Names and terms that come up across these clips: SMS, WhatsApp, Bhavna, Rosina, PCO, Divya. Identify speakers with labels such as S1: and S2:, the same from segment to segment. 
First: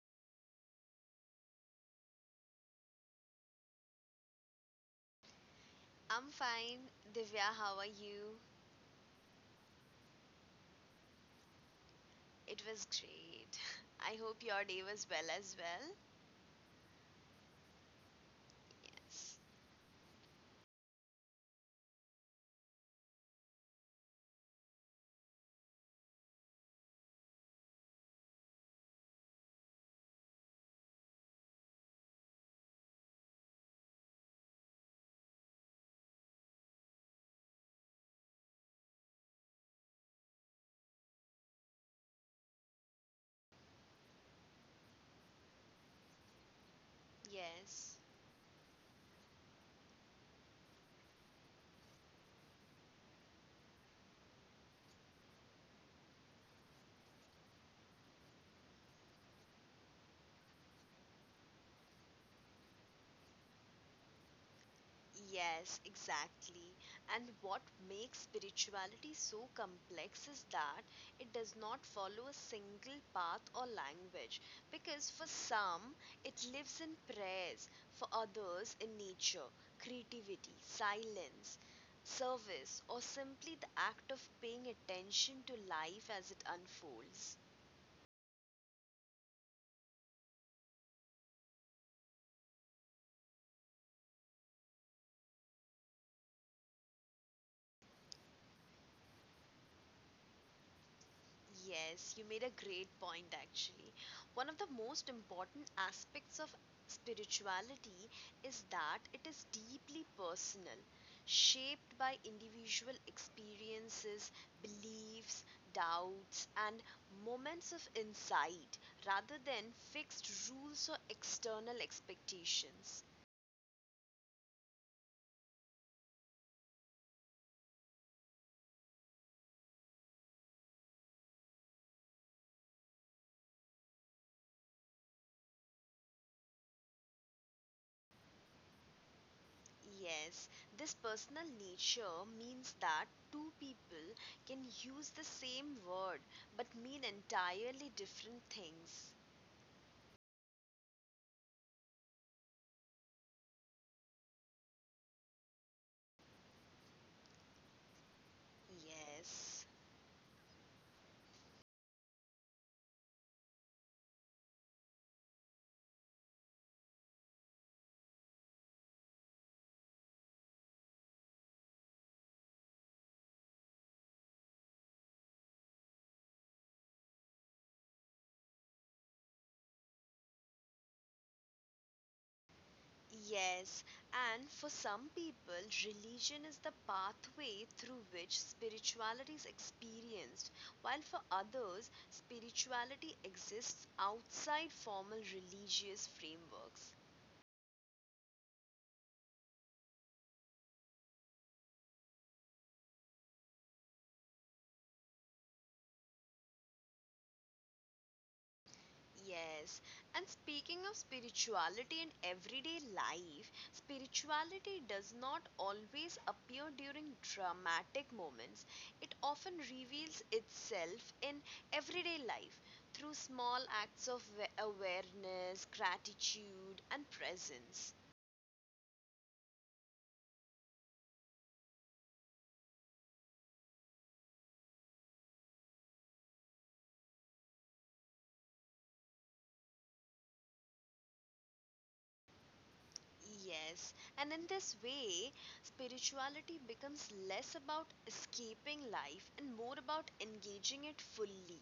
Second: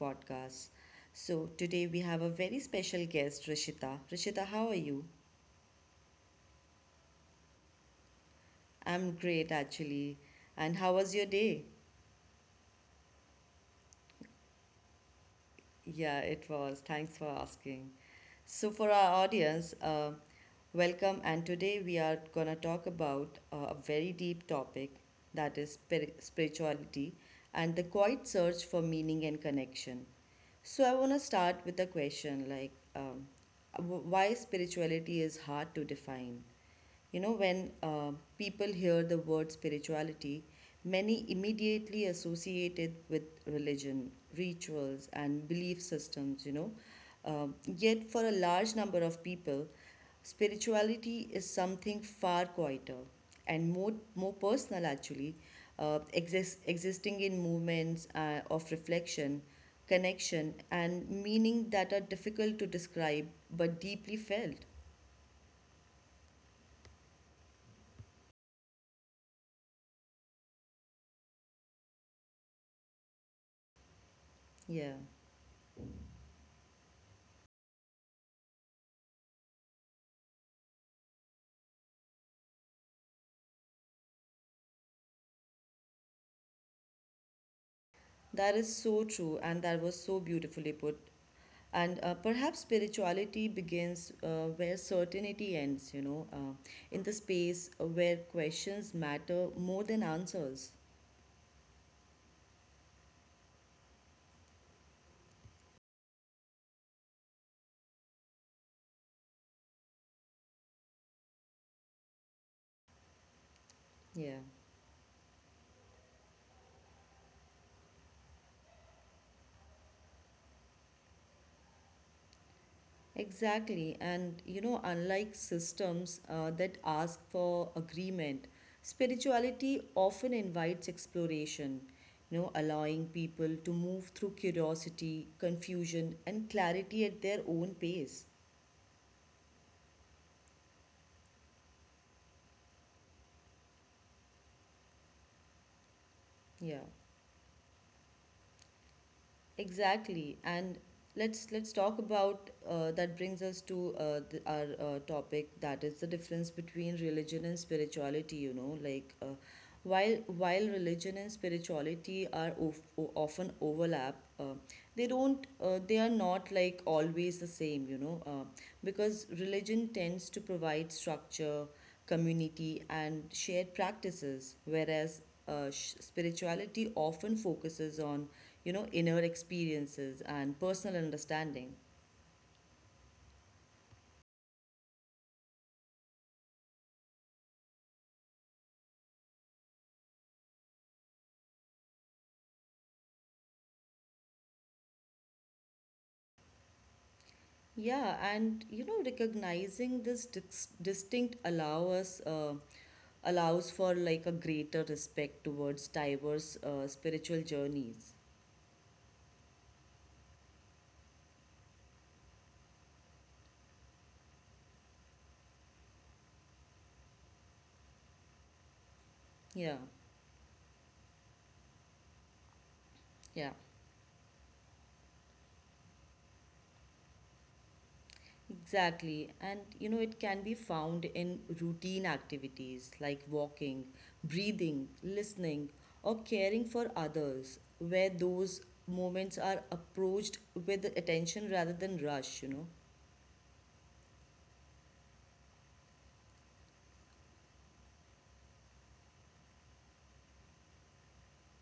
S1: podcast. So, today we have a very special guest, Rishita. Rishita, how are you?
S2: I'm fine. Divya, how are you?
S1: I'm great, actually. And how was your day?
S2: It was great. I hope your day was well as well.
S1: Yeah, it was. Thanks for asking. So, for our
S2: Yes.
S1: audience, welcome. And today we are going to talk about a very deep topic, that is spirituality and the quiet search for meaning and connection. So, I want to start with a question like, why spirituality is hard to define. You know, when people hear the word spirituality, many immediately associate it with religion, rituals, and belief systems.
S2: Yes.
S1: Yet, for a large number of people, spirituality is something far quieter and more personal, actually, existing in movements of reflection, connection, and meaning that are difficult to describe but deeply felt.
S2: Yes, exactly. And what makes spirituality so complex is that it does not follow a single path or language.
S1: Yeah.
S2: Because for some, it lives in prayers; for others, in nature, creativity, silence, service, or simply the act of paying attention to life as it unfolds.
S1: That is so true, and that was so beautifully put. And perhaps spirituality begins where certainty ends, in the space where questions matter more than answers.
S2: Yes, you made a great point actually. One of the most important aspects of spirituality is that it is deeply personal, shaped by individual experiences,
S1: Yeah,
S2: beliefs, doubts, and moments of insight rather than fixed rules or external expectations.
S1: exactly. And, you know, unlike systems that ask for agreement, spirituality often invites exploration, you know, allowing people to move through curiosity, confusion, and clarity at their own pace.
S2: Yes, this personal nature means that two people can use the same word but
S1: Yeah.
S2: mean entirely different things.
S1: Exactly, and let's talk about That brings us to our topic, that is the difference between religion and spirituality. You know,
S2: Yes,
S1: while religion and spirituality often overlap, they are not like always the same. Because religion tends to provide structure, community, and shared practices, whereas spirituality often focuses on, you know, inner experiences and personal understanding.
S2: yes, and for some people, religion is the pathway through which spirituality is experienced, while for others, spirituality exists outside formal religious frameworks.
S1: Yeah, and you know, recognizing this distinct allow us. Allows for like a greater respect towards diverse spiritual journeys.
S2: Yes, and speaking of spirituality in everyday life, spirituality does not always appear during dramatic moments. It often
S1: Yeah.
S2: reveals itself in everyday life through
S1: Yeah.
S2: small acts of awareness, gratitude, and presence.
S1: Exactly. And you know, it can be found in routine activities like walking, breathing, listening, or caring for others, where those moments are approached with attention rather than rush, you know.
S2: Yes, and in this way, spirituality becomes less about escaping life and more about engaging it fully.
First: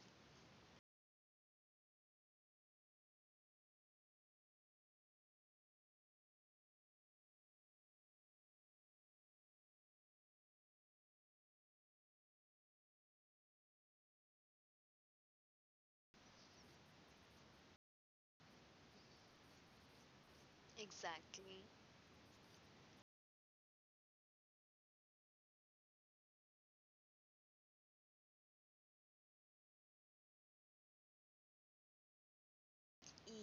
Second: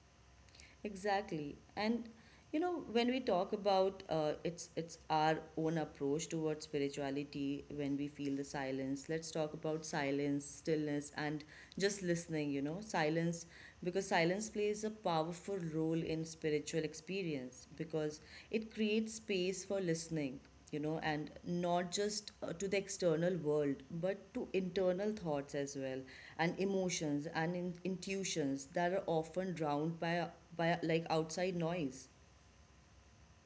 S1: Exactly. And you know, when we talk about it's our own approach towards spirituality, when we feel the silence, let's talk about silence, stillness, and just listening, you know. Silence, because silence plays a powerful role in spiritual experience, because it creates space for listening, you know, and
S2: Exactly.
S1: not just to the external world but to internal thoughts as well, and emotions and intuitions that are often drowned by like outside noise.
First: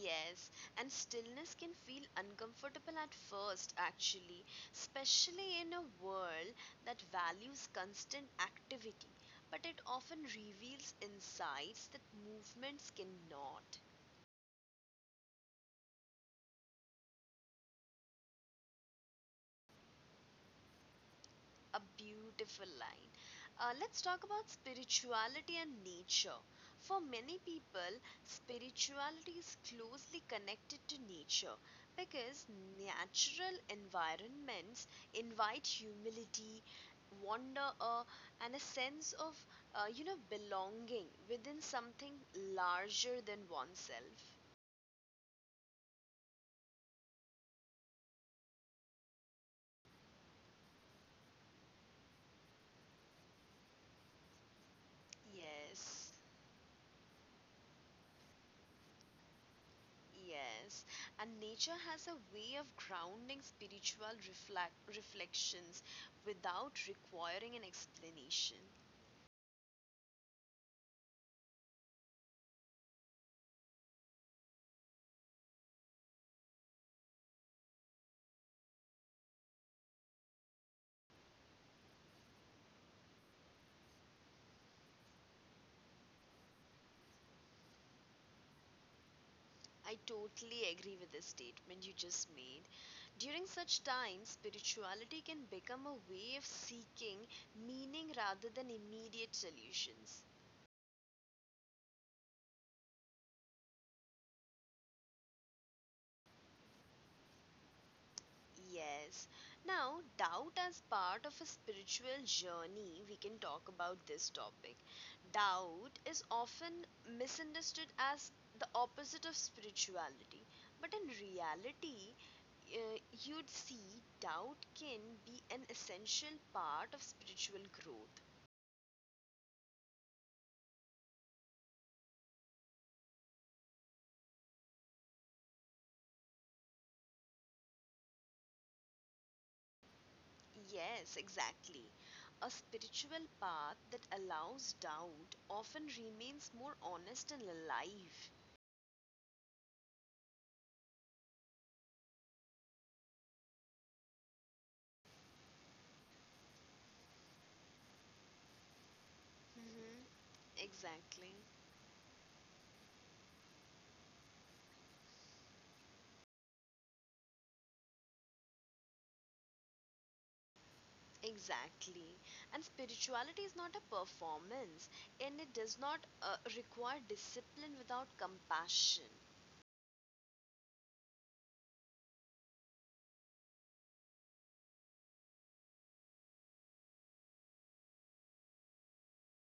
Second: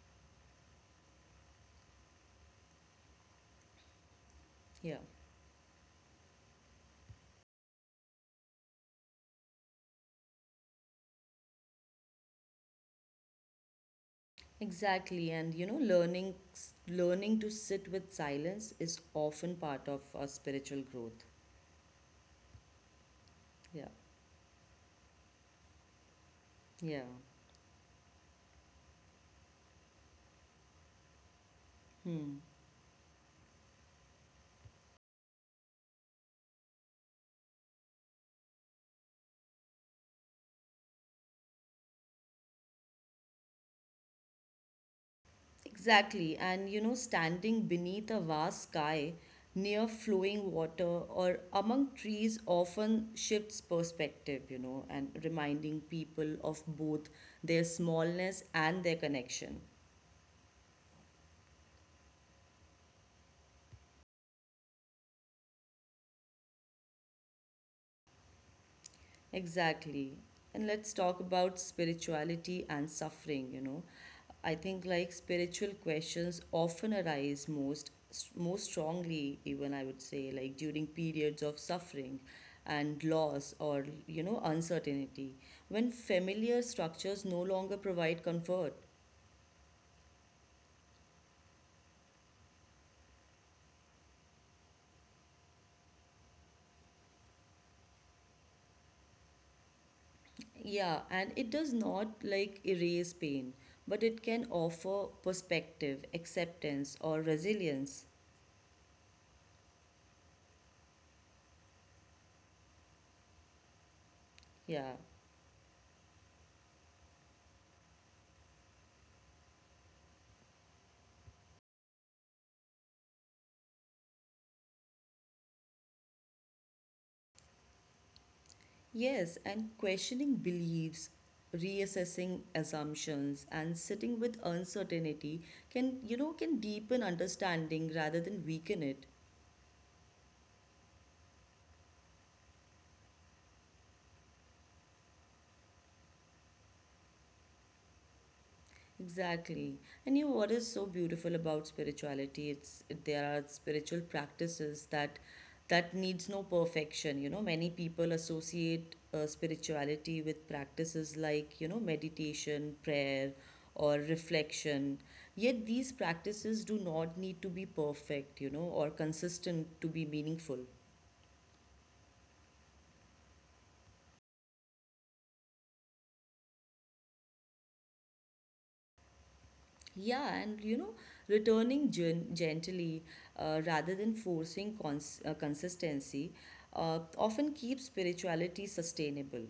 S2: Yes, and stillness can feel uncomfortable at first, actually,
S1: Yeah,
S2: especially in a world that values constant activity. But it often reveals insights that movements cannot.
S1: exactly. And you know, learning to sit with silence is often part of our spiritual growth.
S2: A beautiful line.
S1: Yeah.
S2: Let's talk about spirituality and nature. For
S1: Yeah.
S2: many people, spirituality is closely connected to nature
S1: Hmm.
S2: because natural environments invite humility, wonder, and a sense of belonging within something larger than oneself.
S1: Exactly, and you know, standing beneath a vast sky, near flowing water, or among trees often shifts perspective, you know, and reminding
S2: Yes.
S1: people of both their smallness and their connection.
S2: Yes, and nature has a way of grounding spiritual reflections without requiring an explanation.
S1: Exactly. And let's talk about spirituality and suffering, you know. I think like spiritual questions often arise most strongly, even I would say like during periods of suffering and loss, or you know, uncertainty, when familiar structures no longer provide comfort.
S2: I totally agree with the statement you just made. During such times, spirituality can become a way of seeking meaning rather than immediate solutions.
S1: Yeah, and it does not like erase pain, but it can offer perspective, acceptance, or resilience.
S2: Yes. Now, doubt as part of a spiritual journey, we can talk about this topic.
S1: Yeah.
S2: Doubt is often misunderstood as the opposite of spirituality, but in reality, uh, you'd see doubt can be an essential part of spiritual growth.
S1: Yes, and questioning beliefs, reassessing assumptions, and sitting with uncertainty can, you know, can deepen understanding rather than weaken it.
S2: Yes, exactly. A spiritual path that allows doubt often remains more honest and alive.
S1: Exactly. And you know what is so beautiful about spirituality? It's there are spiritual practices that needs no perfection. You know, many people associate
S2: Hmm.
S1: spirituality with practices
S2: Exactly.
S1: like, you know, meditation, prayer, or reflection. Yet these practices do not need to be perfect, you know, or consistent to be meaningful.
S2: Exactly. And spirituality is not a performance, and it does not require discipline without compassion.
S1: Yeah, and you know, returning gently, rather than forcing consistency, often keeps spirituality sustainable.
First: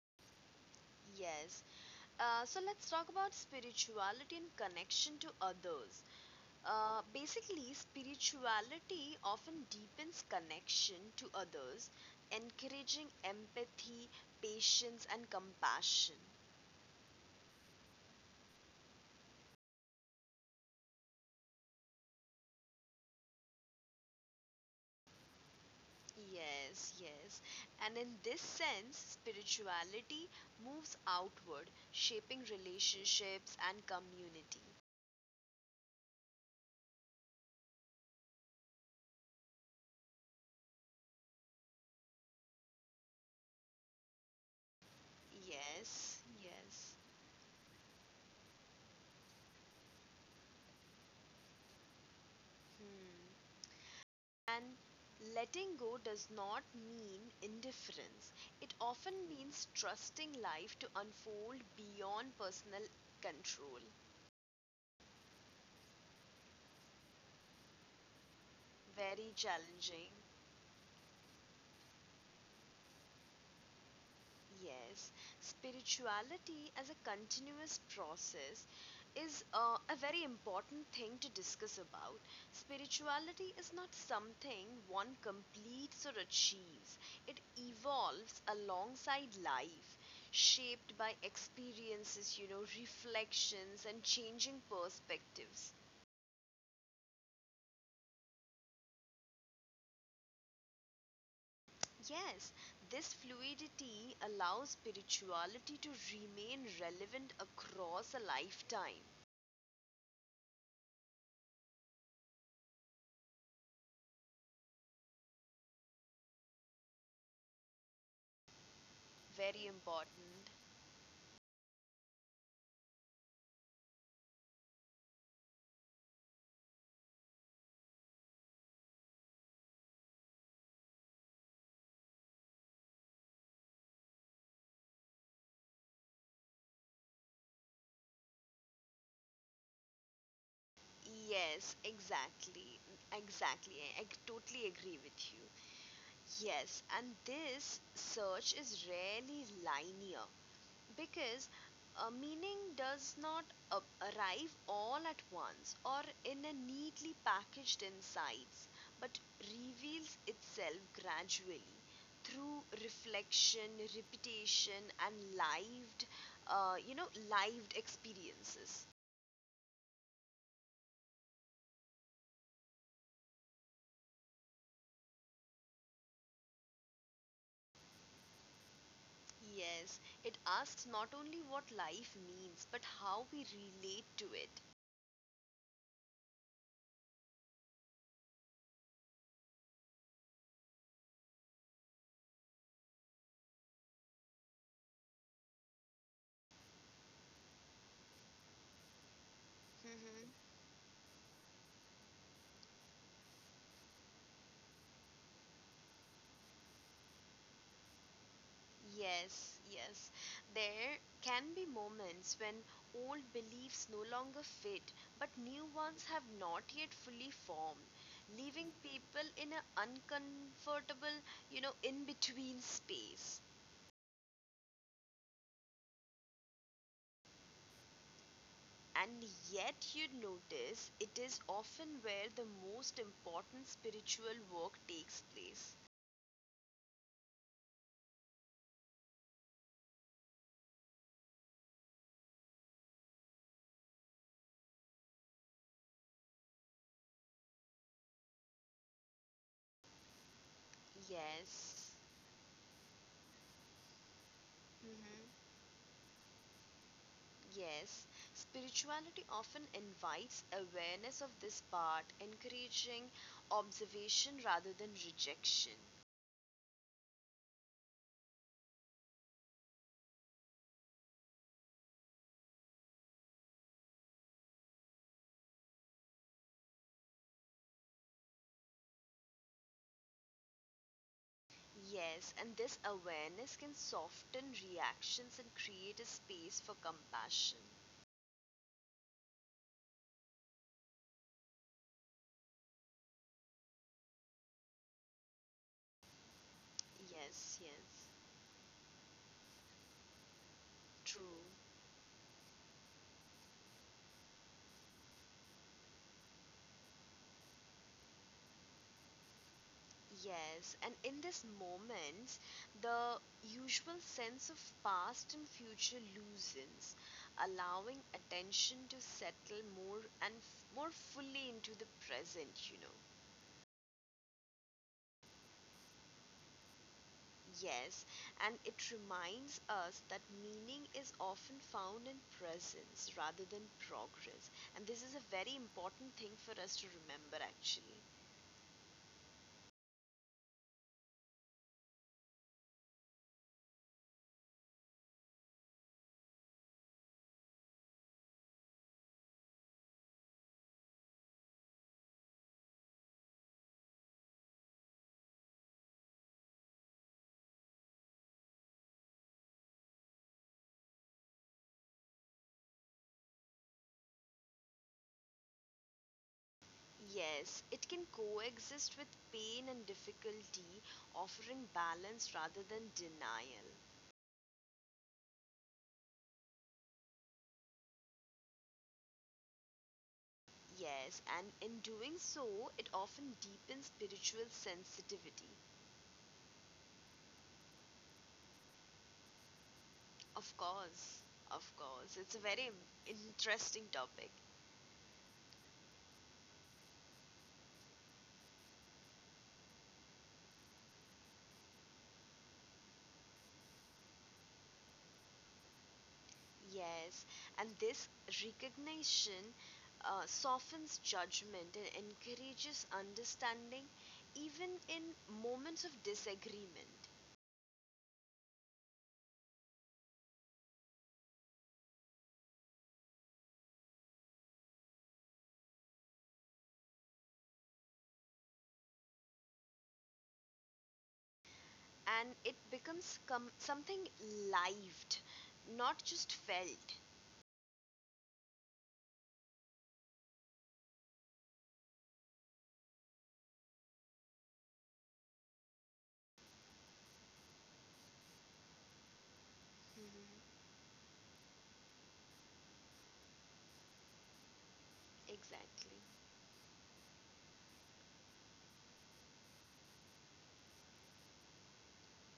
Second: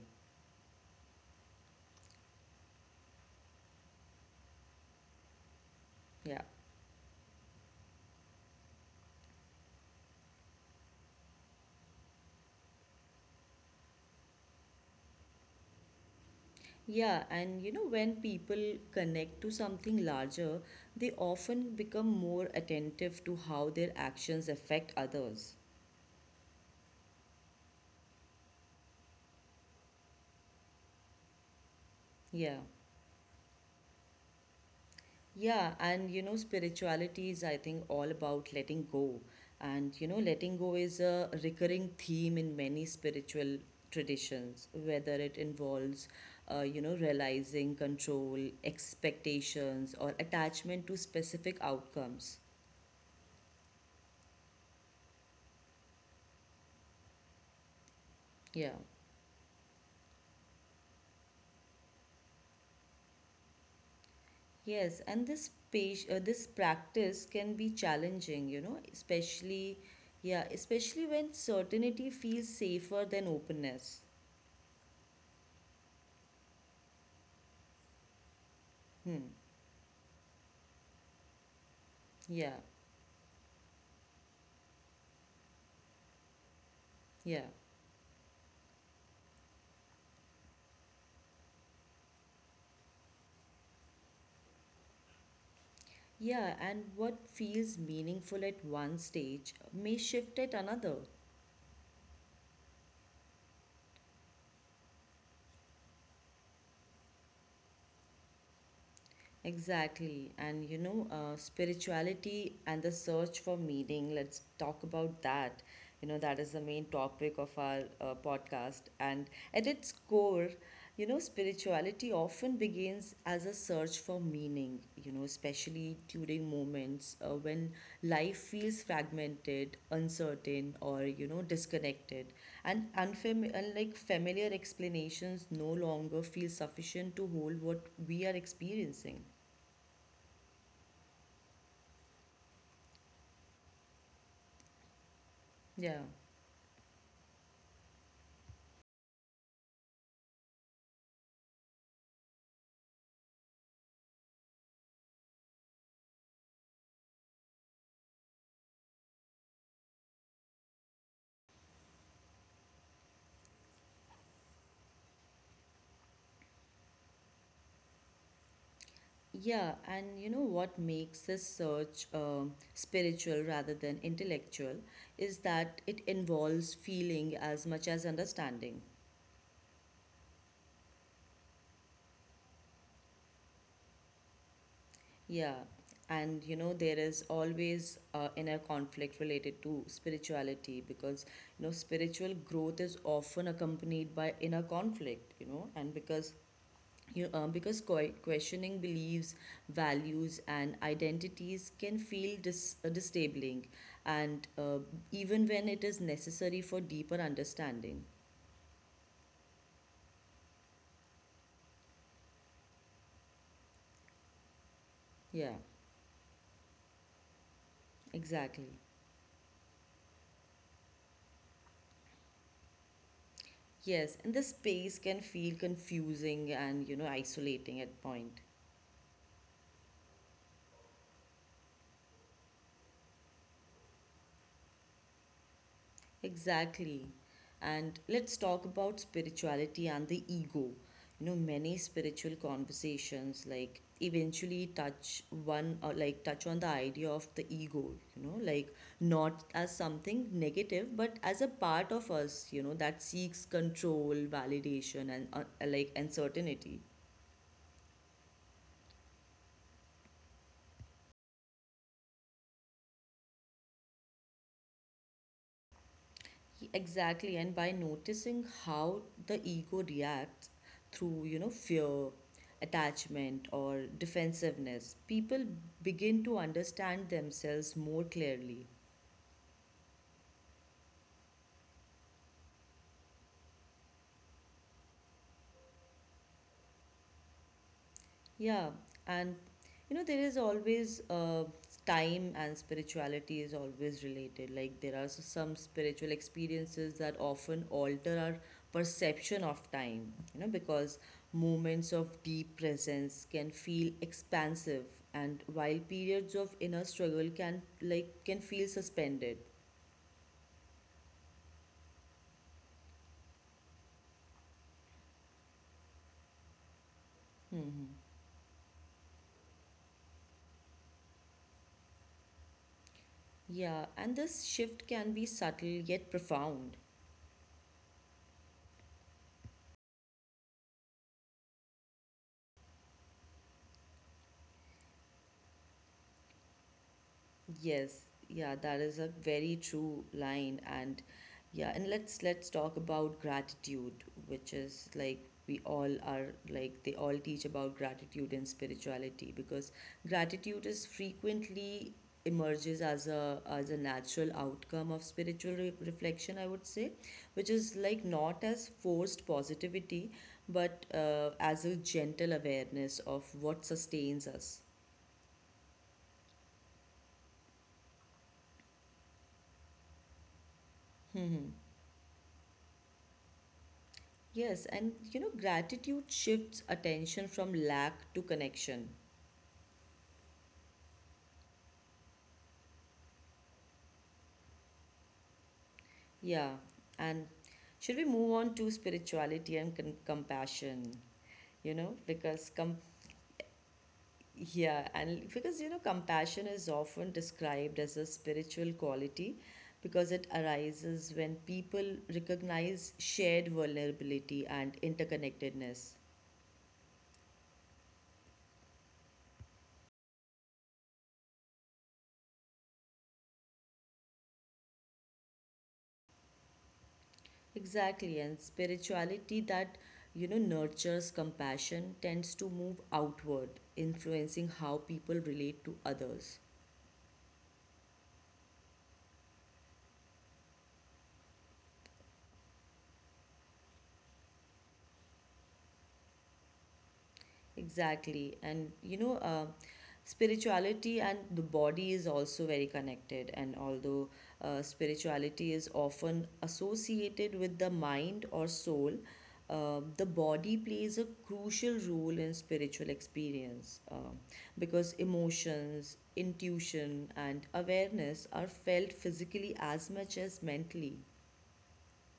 S2: Yes. So let's talk about spirituality and connection to others.
S1: Yeah.
S2: Basically, spirituality often deepens connection to others, encouraging empathy, patience, and compassion.
S1: Yeah, and you know, when people connect to something larger, they often become more attentive to how their actions affect others.
S2: Yes, yes. And in this sense, spirituality moves outward, shaping
S1: Yeah.
S2: relationships and community.
S1: Yeah, and you know, spirituality is, I think, all about letting go. And you know, letting go is a recurring theme in many spiritual traditions, whether it
S2: Yes,
S1: involves, you
S2: yes.
S1: know, realizing control, expectations, or attachment to specific outcomes.
S2: Hmm. And letting go does not mean indifference, it
S1: Yeah.
S2: often means trusting life to unfold beyond personal control.
S1: Yes, and this practice can be challenging, you know,
S2: Very
S1: especially,
S2: challenging.
S1: yeah, especially when certainty feels safer than openness.
S2: Yes, spirituality as a continuous process
S1: Hmm.
S2: is a very important thing to discuss about.
S1: Yeah.
S2: Spirituality is not something one completes or achieves, it
S1: Yeah.
S2: evolves alongside life, shaped by experiences, you know, reflections, and changing perspectives.
S1: Yeah, and what feels meaningful at one stage may shift at another.
S2: Yes, this fluidity allows spirituality to remain relevant across a lifetime.
S1: Exactly. And you know, spirituality and the search for meaning, let's talk about that. You know, that is the main topic of our podcast. And
S2: Very
S1: at its
S2: important.
S1: core, you know, spirituality often begins as a search for meaning, you know, especially during moments when life feels fragmented, uncertain, or, you know, disconnected. And, like familiar explanations no longer feel sufficient to hold what we are experiencing.
S2: Yes, exactly. Exactly. I totally agree with you.
S1: Yeah,
S2: Yes, and this search is rarely linear because a meaning does not arrive all at once or in a neatly packaged insights but reveals itself gradually through reflection, repetition, and lived experiences.
S1: yeah, and you know what makes this search spiritual rather than intellectual is that it involves feeling as much as understanding.
S2: Yes, it asks not only what life means, but how we relate to it.
S1: Yeah, and you know, there is always inner conflict related to spirituality, because you know, spiritual growth is often accompanied by inner conflict. You know, and because questioning beliefs,
S2: Mhm.
S1: values, and identities can feel disabling, and even when it is necessary for deeper understanding.
S2: Yes, yes. There can be moments when old beliefs no longer fit, but new
S1: Yeah,
S2: ones have not yet fully formed, leaving
S1: exactly.
S2: people in an uncomfortable, you know, in between space.
S1: Yes, and the space can feel confusing and, you know, isolating at point.
S2: And yet, you notice it is often where the most important spiritual work takes place.
S1: Exactly. And let's talk about spirituality and the ego. You know, many spiritual conversations like eventually touch one, or like touch on the idea of the ego, you know, like not as something negative, but as a
S2: Yes.
S1: part of us, you know, that seeks control, validation, and,
S2: Hmm.
S1: like uncertainty.
S2: Yes, spirituality often invites awareness of this part, encouraging observation rather than rejection.
S1: Exactly, and by noticing how the ego reacts through, you know, fear, attachment, or defensiveness, people begin to understand themselves more clearly.
S2: Yes, and this awareness can soften reactions and create a space for compassion.
S1: Yeah, and you know, there is always time and spirituality is always related. Like, there are some spiritual experiences that
S2: Yes,
S1: often
S2: yes,
S1: alter our perception of time, you know, because
S2: true.
S1: moments of deep presence can feel expansive, and while periods of inner struggle can feel suspended.
S2: Yes, and in this moment, the usual sense of past and future loosens, allowing attention to settle more fully into the present, you know.
S1: Yeah, and this shift can be subtle yet profound.
S2: Yes, and it reminds us that meaning is often found in presence rather than progress. And this is a very important thing for us to remember, actually.
S1: Yes, yeah, that is a very true line. And yeah, and let's talk about gratitude, which is like we all are like they all teach about gratitude and spirituality, because gratitude is frequently emerges as a natural outcome of spiritual reflection, I would say, which is like not as forced positivity but, as a gentle awareness of what sustains us.
S2: Yes, it can coexist with pain and difficulty, offering balance rather than denial.
S1: Yes, and you know, gratitude shifts attention from lack to connection.
S2: Yes, and in doing so, it often deepens spiritual sensitivity.
S1: Yeah, and should we move on to spirituality and
S2: Of
S1: compassion?
S2: course, of
S1: You know,
S2: course, it's a
S1: because
S2: very
S1: com-
S2: interesting topic.
S1: yeah, and because you know, compassion is often described as a spiritual quality because it arises when people recognize shared vulnerability and interconnectedness.
S2: Yes, and this recognition softens judgment and encourages understanding even in moments of disagreement.
S1: Exactly, and spirituality that you know nurtures compassion tends to move outward, influencing how people relate to others.
S2: And it becomes something lived, not just felt.
S1: Exactly. And you know, spirituality and the body is also very connected. And although spirituality is often associated with the mind or soul, the
S2: Mm-hmm.
S1: body plays a crucial role in spiritual experience, because
S2: Exactly.
S1: emotions, intuition, and awareness are felt physically as much as mentally.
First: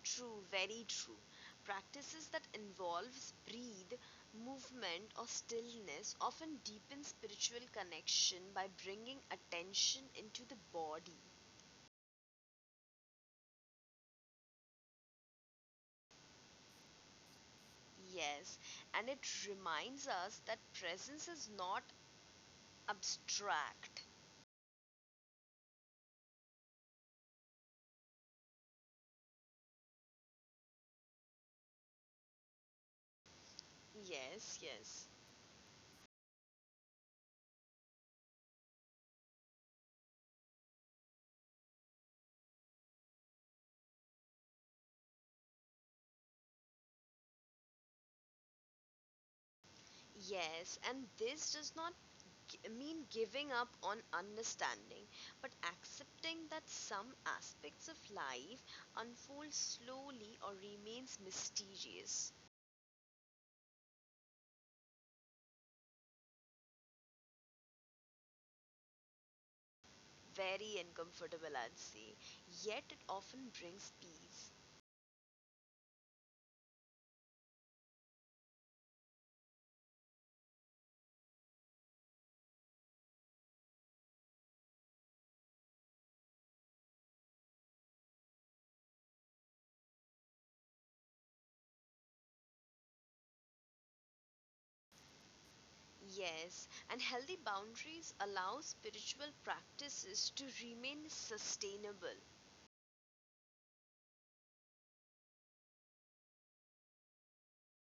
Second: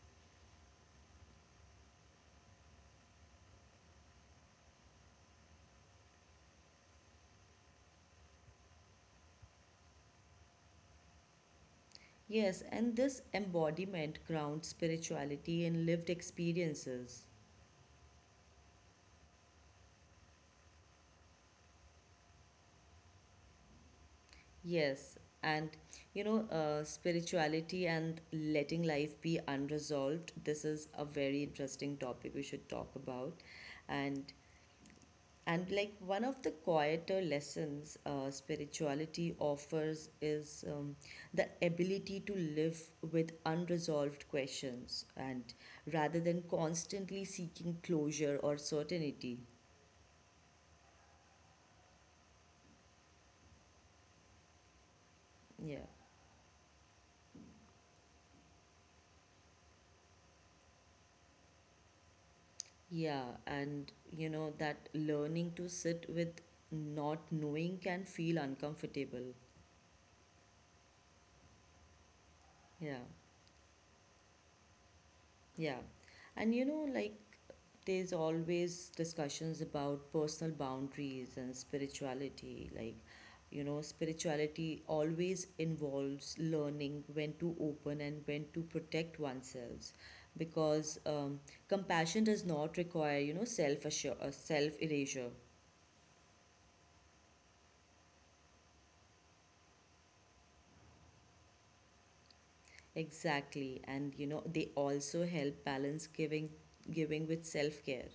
S2: True, very true. Practices that involves breathe, movement, or stillness often deepen spiritual connection by bringing attention into the body.
S1: Yes, and this embodiment grounds spirituality in lived experiences.
S2: Yes, and it reminds us that presence is not abstract.
S1: Yes, and you know, spirituality and letting life be unresolved. This is a very interesting topic we should talk about, and
S2: Yes, yes.
S1: like one of the quieter lessons spirituality offers is, the ability to live with unresolved questions, and rather than constantly seeking closure or certainty.
S2: Yes, and this does not mean giving up on understanding, but
S1: Yeah.
S2: accepting that some aspects of life unfold slowly or remains mysterious.
S1: Yeah, and you know that learning to sit with not knowing can feel uncomfortable.
S2: Very uncomfortable, I'd say, yet
S1: Yeah,
S2: it often brings peace.
S1: yeah. And you know, like there's always discussions about personal boundaries and spirituality. Like, you know, spirituality always involves learning when to open and when to protect oneself, because compassion does not require, you know, self erasure.
S2: Yes, and healthy boundaries allow spiritual practices to remain sustainable.
S1: Exactly, and you know they also help balance giving with self care.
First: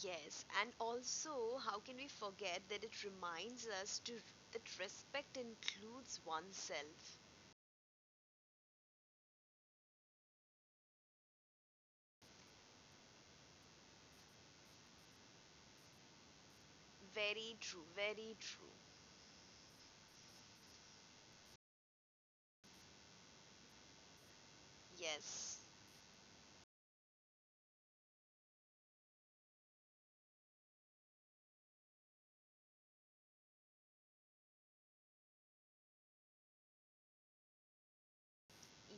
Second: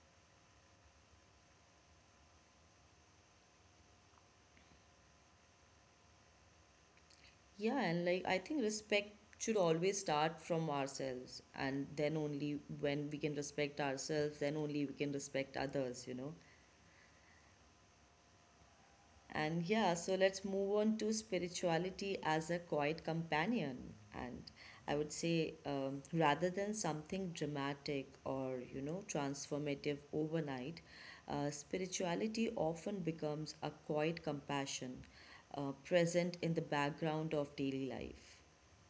S2: Yes, and also, how can we forget that it reminds us to that respect includes oneself.
S1: Yeah, and like I think respect should always start from ourselves, and then only when we can respect ourselves, then only we can respect others, you know.
S2: Very true, very true.
S1: And yeah, so let's move on to spirituality as a quiet companion. And I would say,
S2: Yes,
S1: rather than something dramatic or, you know, transformative overnight, spirituality often becomes a quiet compassion, present in the background of daily life.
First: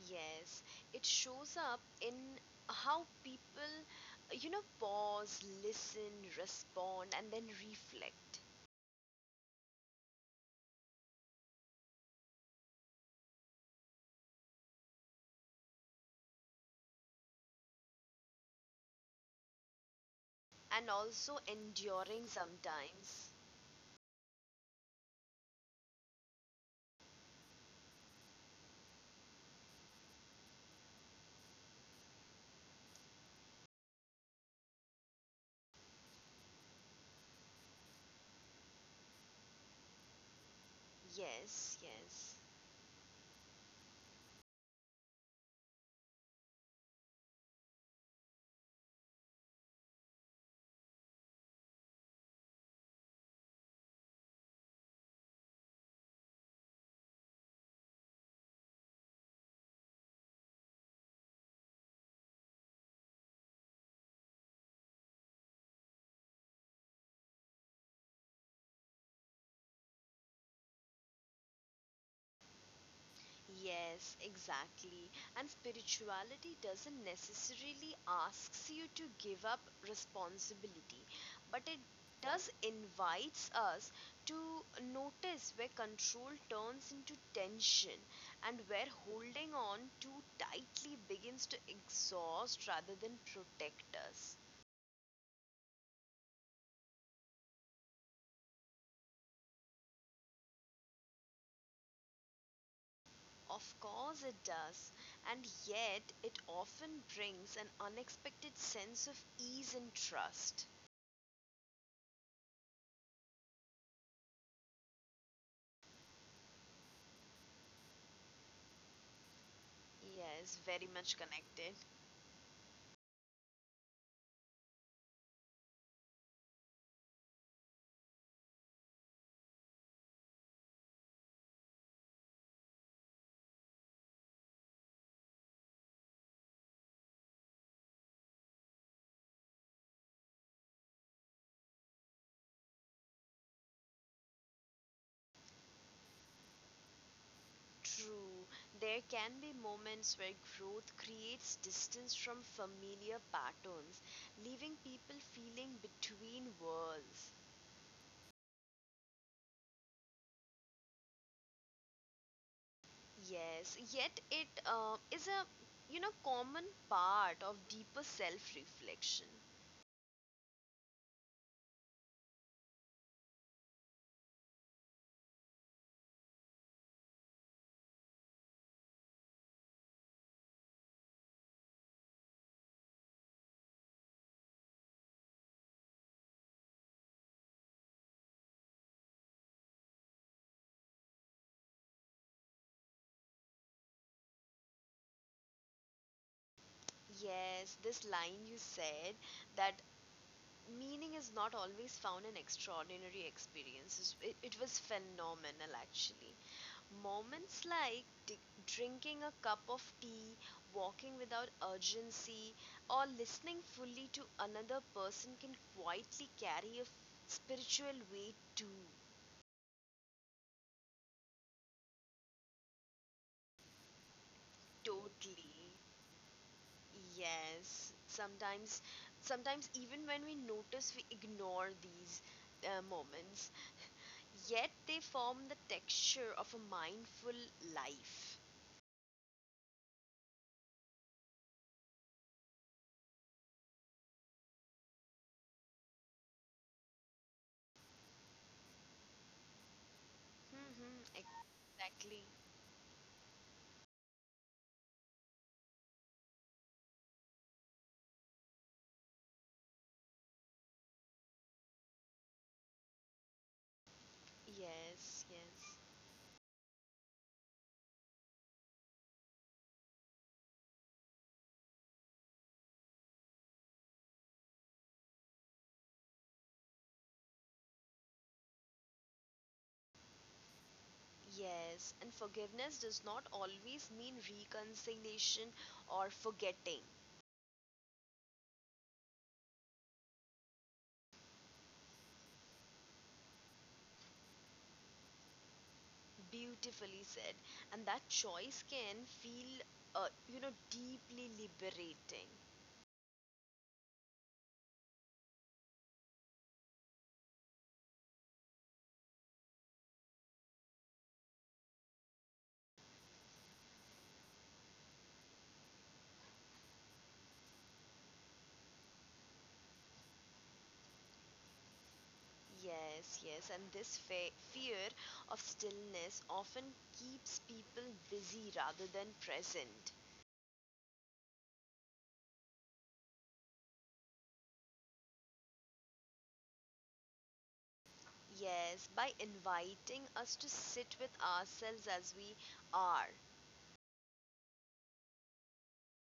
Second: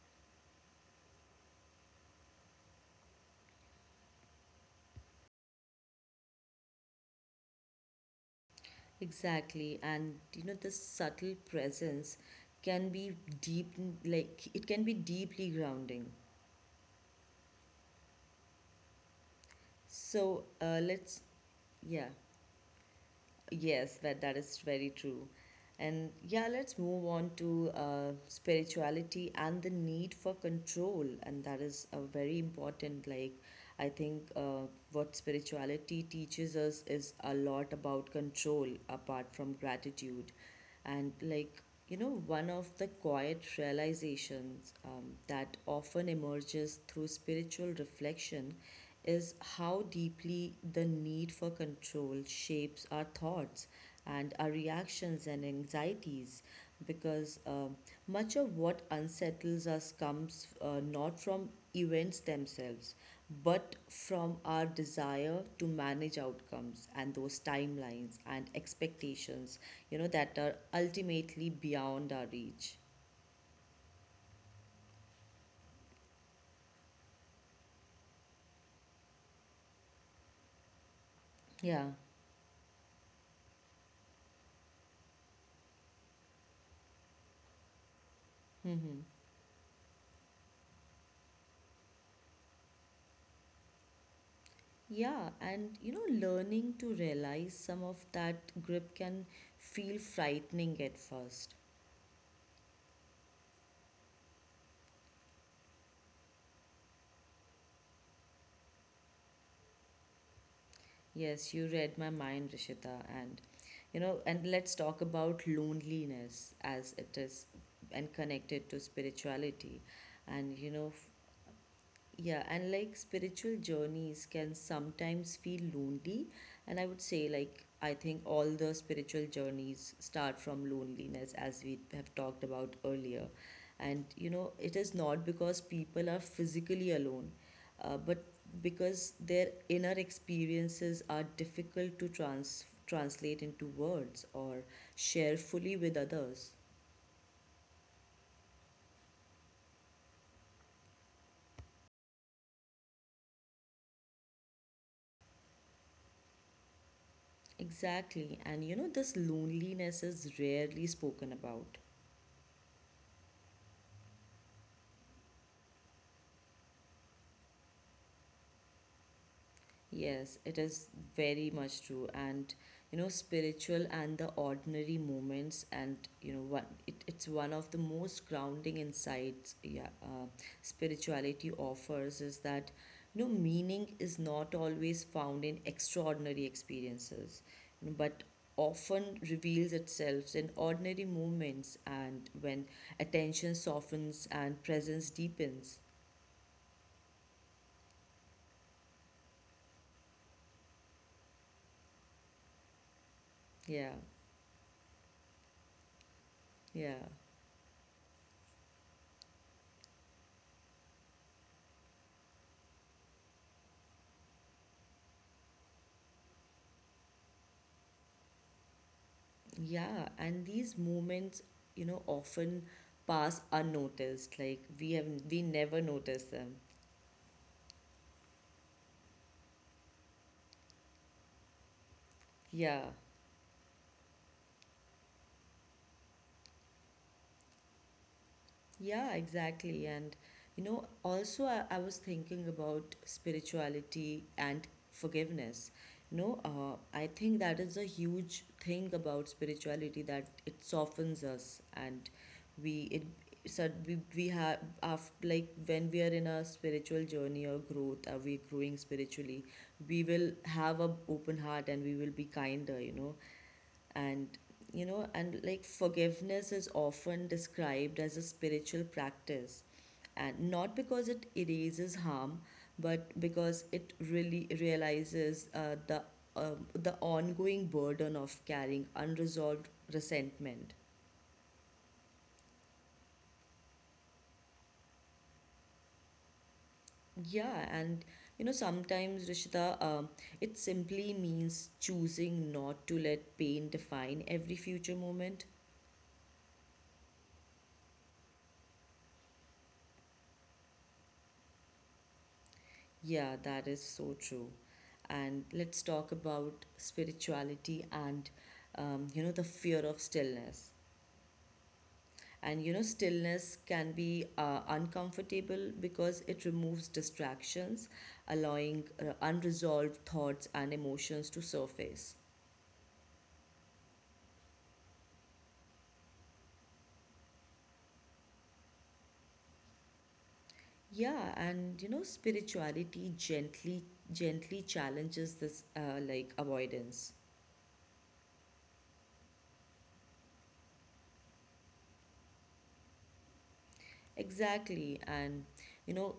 S2: yes. It shows up in how people, you know, pause, listen, respond, and then reflect.
S1: Exactly, and you know this subtle presence can be deep, like it can be deeply grounding. So
S2: And also
S1: let's,
S2: enduring
S1: yeah.
S2: sometimes.
S1: Yes, that is very true. And yeah, let's move on to spirituality and the need for control. And that is a very important, like, I think what spirituality teaches us is a lot about control apart from gratitude. And like,
S2: Yes,
S1: you know,
S2: yes.
S1: one of the quiet realizations that often emerges through spiritual reflection is how deeply the need for control shapes our thoughts and our reactions and anxieties because much of what unsettles us comes not from events themselves, but from our desire to manage outcomes and those timelines and expectations, you know, that are ultimately beyond our reach.
S2: Yes, exactly. And spirituality doesn't necessarily asks you to give up responsibility, but it
S1: Yeah,
S2: does invites us to notice where control turns into tension and where
S1: mm-hmm.
S2: holding on too tightly begins to exhaust rather than protect us.
S1: Yeah, and you know, learning to realize some of that grip can feel frightening at first.
S2: Of course, it does, and yet it often brings an unexpected sense of ease and trust.
S1: Yes, you read my mind, Rishita, and you know, and let's talk about loneliness as it is and connected to spirituality.
S2: Yes,
S1: And you
S2: very
S1: know,
S2: much connected.
S1: yeah, and like spiritual journeys can sometimes feel lonely. And I would say, like, I think all the spiritual journeys start from loneliness, as we have talked about earlier. And, you know, it is not because people are physically alone, but because their inner experiences are difficult to translate into words or share fully with others.
S2: True. There can be moments where growth creates distance from familiar patterns, leaving people feeling between worlds.
S1: Exactly. And, you know, this loneliness is rarely spoken about.
S2: Yes, yet it is a you know common part of deeper self-reflection.
S1: Yes, it is very much true. And you know, spiritual and the ordinary moments, and you know, it's one of the most grounding insights, yeah, spirituality offers is that, you know, meaning is not always found in extraordinary experiences, you know, but often reveals itself in ordinary moments and when attention softens and presence deepens.
S2: Yes, this line you said that meaning is not always found in extraordinary
S1: Yeah,
S2: experiences. It was phenomenal actually.
S1: yeah.
S2: Moments like drinking a cup of tea, walking without urgency, or listening fully to another person can quietly carry a spiritual weight too.
S1: Yeah, and these moments, you know, often pass unnoticed. Like we
S2: Totally.
S1: never notice them.
S2: Yes. Sometimes, sometimes even when we notice, we ignore these
S1: Yeah.
S2: moments. Yet they form the texture of a mindful life.
S1: Yeah, exactly. And you know, also I was thinking about spirituality and forgiveness. You know, I think that is a huge thing about spirituality, that it
S2: Hmm.
S1: softens us and
S2: Exactly.
S1: we it we have, after, like, when we are in a spiritual journey or growth, are we growing spiritually, we will have a open heart and we will be kinder, you know. And you know,
S2: Yes.
S1: and like
S2: Yes.
S1: forgiveness is often described as a spiritual practice, and not because it erases harm, but because it really realizes the ongoing burden of carrying unresolved resentment.
S2: Yes, and forgiveness does not always mean reconciliation or forgetting.
S1: Yeah, and you know, sometimes Rishita, it simply means choosing not to let pain define every future moment.
S2: Beautifully said. And that choice can feel, deeply liberating.
S1: Yeah, that is so true. And let's talk about spirituality and, you know, the fear of stillness. And, you know, stillness can be uncomfortable because it removes distractions, allowing unresolved thoughts and emotions to surface.
S2: Yes, yes, and this fear of stillness often keeps people busy rather than present.
S1: Yeah, and, you know, spirituality gently challenges this, like, avoidance.
S2: Yes, by inviting us to sit with ourselves as we are.
S1: Exactly. And, you know,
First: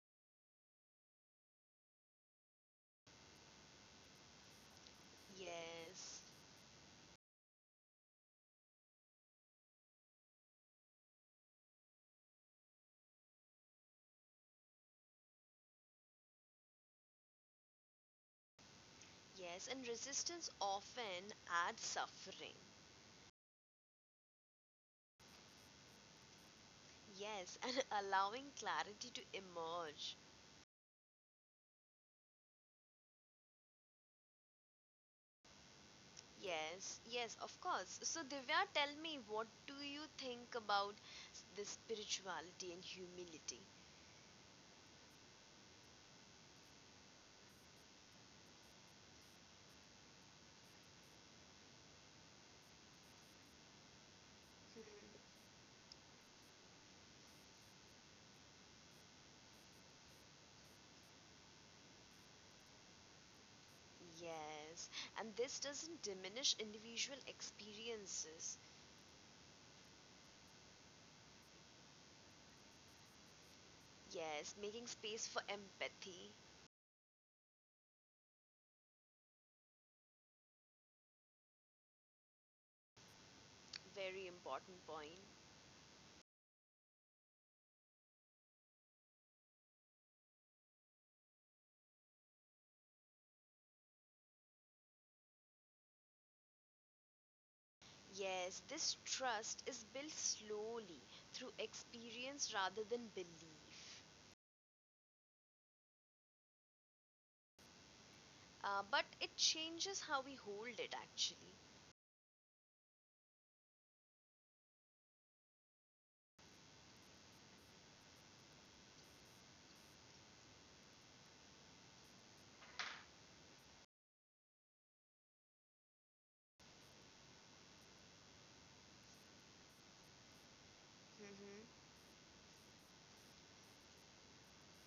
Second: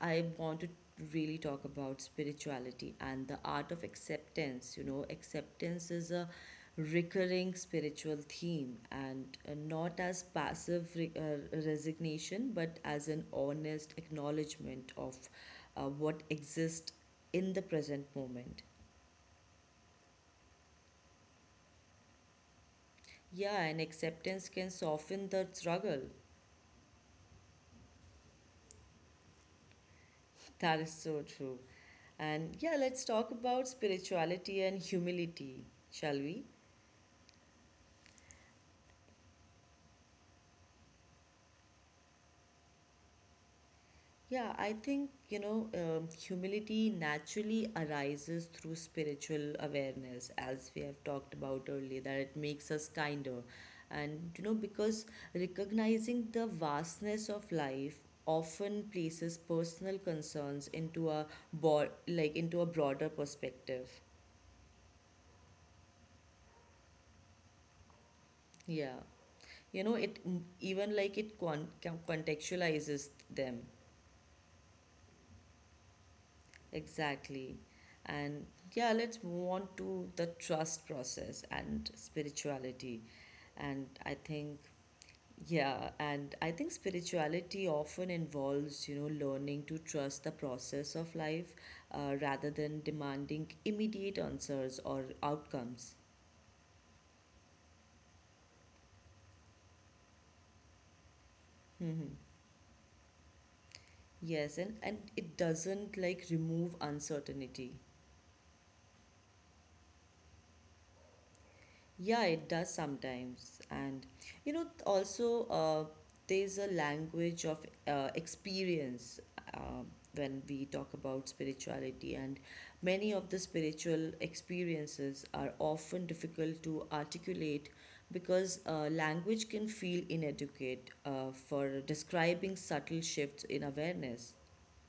S1: I want to really talk about spirituality and the art of acceptance. You know, acceptance is
S2: Yes,
S1: a recurring spiritual theme and not as passive resignation, but as an honest acknowledgement of what exists in the present moment.
S2: yes, and resistance often adds suffering.
S1: Yeah, and acceptance can soften the struggle.
S2: Yes, and allowing clarity to emerge.
S1: That is so true. And yeah, let's talk about spirituality and humility, shall we?
S2: Yes, yes, of course. So, Divya, tell me, what do you think about the spirituality and humility?
S1: Yeah, I think, you know, humility naturally arises through spiritual awareness, as we have talked about earlier, that it makes us kinder. And, you know, because recognizing the vastness of life often places personal concerns into a into a broader perspective.
S2: Yes, and this doesn't diminish individual experiences.
S1: Yeah. You know, it, even like it contextualizes them.
S2: Yes, making space for empathy,
S1: Exactly. And yeah, let's move on to the trust process and spirituality. And I
S2: very
S1: think,
S2: important point.
S1: yeah, and I think spirituality often involves, you know, learning to trust the process of life, rather than demanding immediate answers or outcomes.
S2: Yes, this trust is built slowly through
S1: Hmm.
S2: experience rather than belief.
S1: Yes, and it doesn't like remove uncertainty.
S2: But it changes how we hold it actually.
S1: Yeah, it does sometimes. And you know, also, there's a language of experience, uh, when we talk about spirituality, and many of the spiritual experiences are often difficult to articulate because language can feel inadequate for
S2: Mhm.
S1: describing subtle shifts in awareness.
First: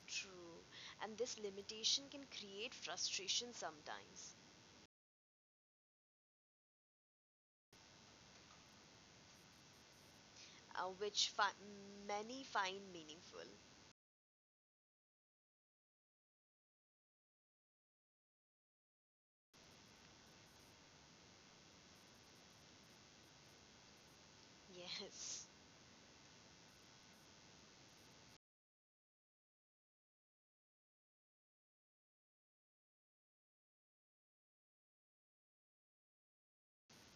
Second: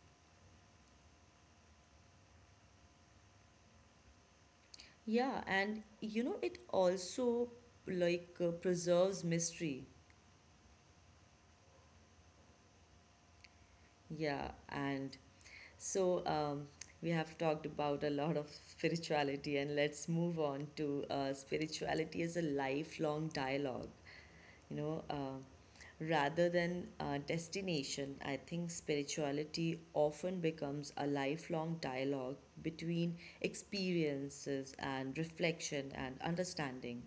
S2: True, and this limitation can create frustration sometimes,
S1: Yeah, and you know, it also like preserves mystery.
S2: which many find meaningful.
S1: Yeah, and so, we have talked about a lot of spirituality, and let's move on to spirituality as a lifelong dialogue. You know,
S2: Yes,
S1: rather than a destination, I think spirituality often becomes a lifelong dialogue between experiences and reflection and understanding.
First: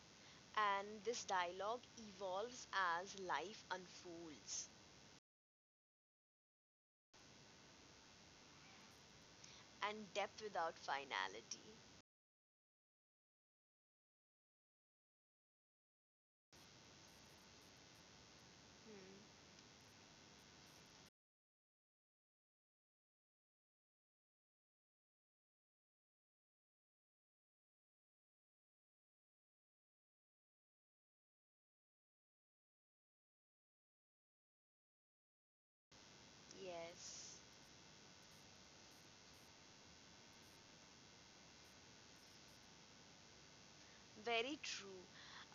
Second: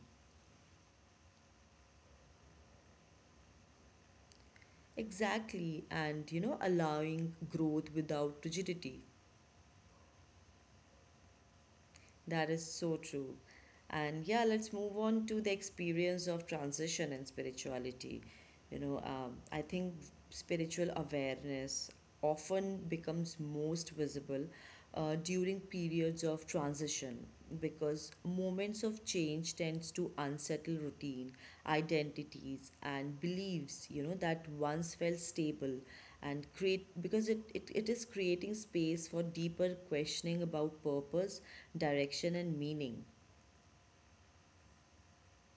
S2: and this dialogue evolves as life unfolds
S1: Exactly, and you know, allowing growth without rigidity.
S2: and depth without finality.
S1: That is so true. And yeah, let's move on to the experience of transition and spirituality. You know,
S2: Hmm.
S1: I think spiritual awareness often becomes most visible during periods of transition because moments of change tends to unsettle routine identities and beliefs, you know, that once felt stable, and create because it,
S2: Yes.
S1: it, it is creating space for deeper questioning about purpose, direction and meaning.
S2: Very true.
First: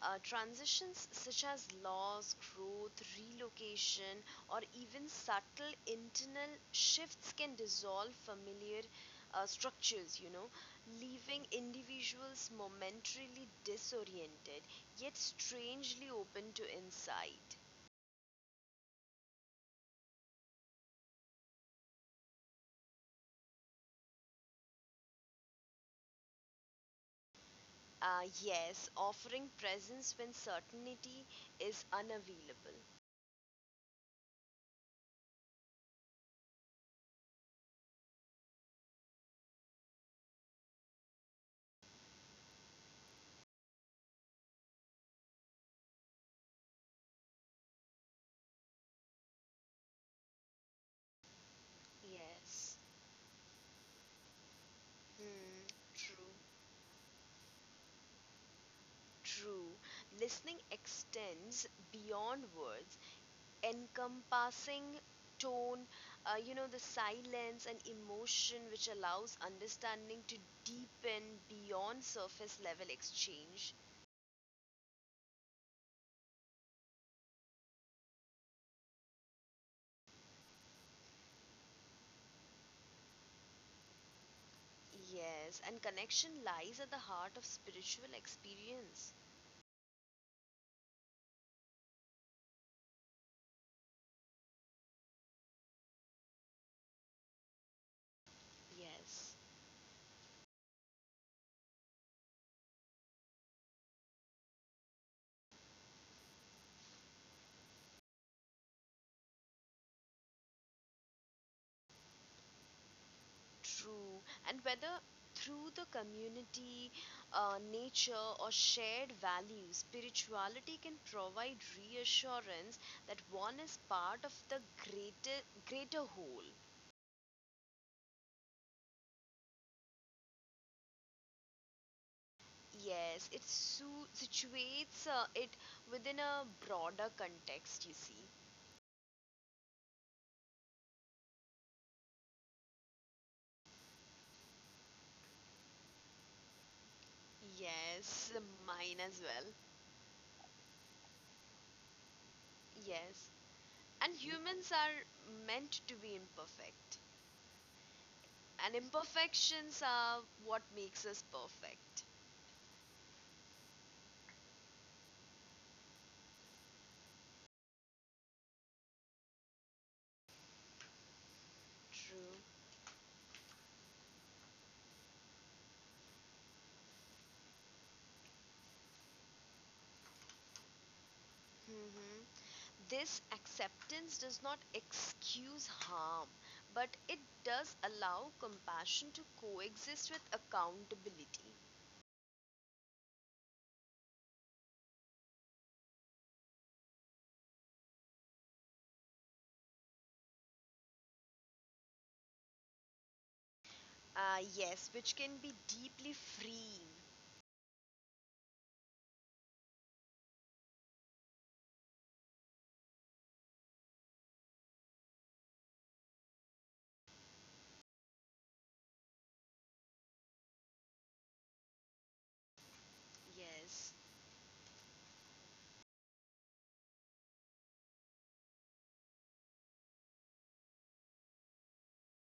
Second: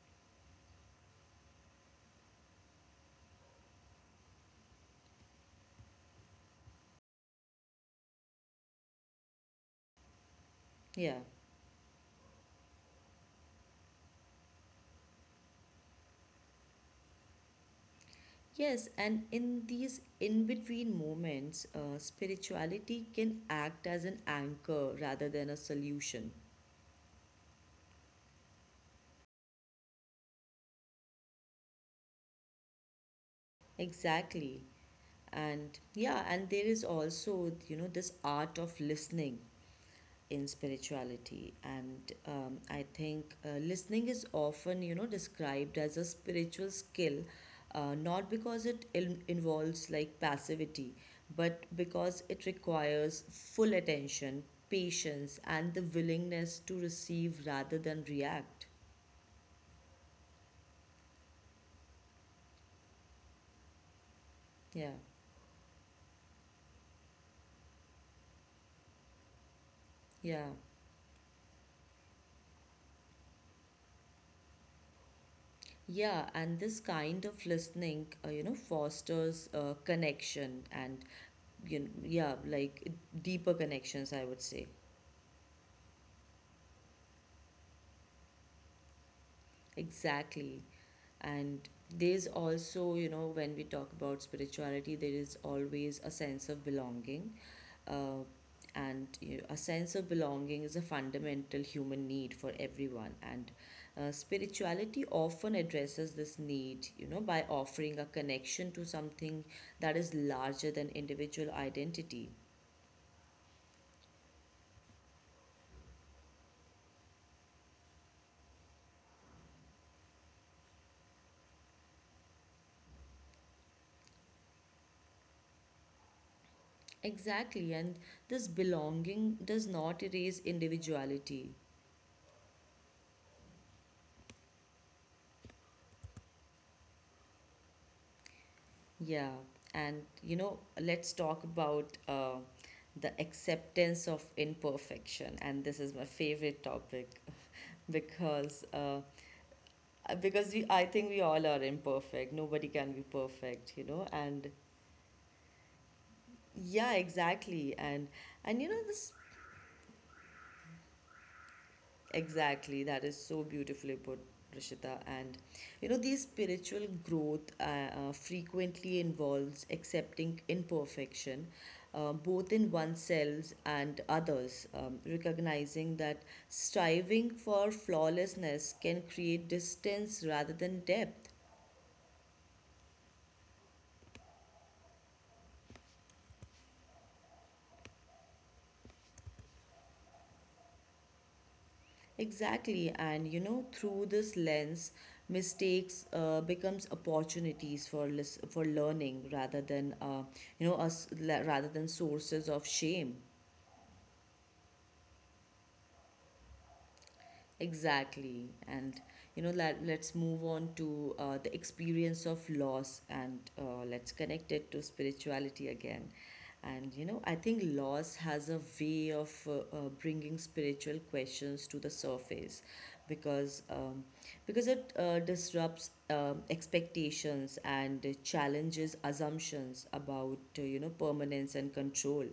S2: Transitions such as loss, growth, relocation, or even subtle internal shifts can dissolve familiar structures, you know,
S1: Yeah.
S2: leaving individuals momentarily disoriented yet strangely open to insight.
S1: Yes, and in these in between moments, spirituality can act as an anchor rather than a solution.
S2: Yes, offering presence when certainty is unavailable.
S1: Exactly. And yeah, and there is also, you know, this art of listening in spirituality. And I think listening is often, you know, described as a spiritual skill, not because it in involves like passivity, but because it
S2: Yes.
S1: requires full attention, patience,
S2: Hmm,
S1: and the
S2: true.
S1: willingness to receive rather than react.
S2: True, listening extends beyond words,
S1: Yeah,
S2: encompassing tone, the silence and emotion which allows understanding to
S1: yeah.
S2: deepen beyond surface level exchange.
S1: Yeah, and this kind of listening, you know, fosters connection and, you know, yeah, like deeper connections, I would say.
S2: Yes, and connection lies at the heart of spiritual experience.
S1: Exactly. And there's also, you know, when we talk about spirituality, there is always a sense of belonging, uh, and
S2: Yes.
S1: you know, a sense of belonging is a fundamental human need for everyone, and spirituality often addresses this need, you know, by offering a connection to something that is larger than individual identity.
S2: True. And whether through the community, nature, or shared values, spirituality can provide reassurance that one is part of the greater, greater whole.
S1: Exactly, and this belonging does not erase individuality.
S2: Yes, it situates it within a broader context, you see.
S1: Yeah, and you know, let's talk about the acceptance of imperfection, and this is my favorite topic
S2: Yes,
S1: because
S2: mine as well.
S1: uh, because we, I think we all are imperfect, nobody can be
S2: Yes.
S1: perfect, you know.
S2: And
S1: And
S2: humans are meant to be imperfect,
S1: yeah, exactly, and you
S2: and
S1: know this,
S2: imperfections are what makes us perfect.
S1: exactly, that is so beautifully put, Rishita, and you know, these spiritual growth, frequently involves accepting imperfection,
S2: True.
S1: both in oneself and others, recognizing that striving for flawlessness can create distance rather than depth.
S2: Hmm. This acceptance does not excuse harm, but it does allow compassion to coexist with accountability.
S1: Exactly, and you know, through this lens, mistakes becomes opportunities for for learning rather than rather than sources of shame.
S2: Ah, yes, which can be deeply freeing.
S1: Exactly. And you know, let's move on to the experience of loss, and let's connect it to spirituality again. And you know, I think loss has a way of bringing spiritual questions to the surface because
S2: Yes,
S1: um, because it disrupts expectations and challenges assumptions about, you know, permanence and control.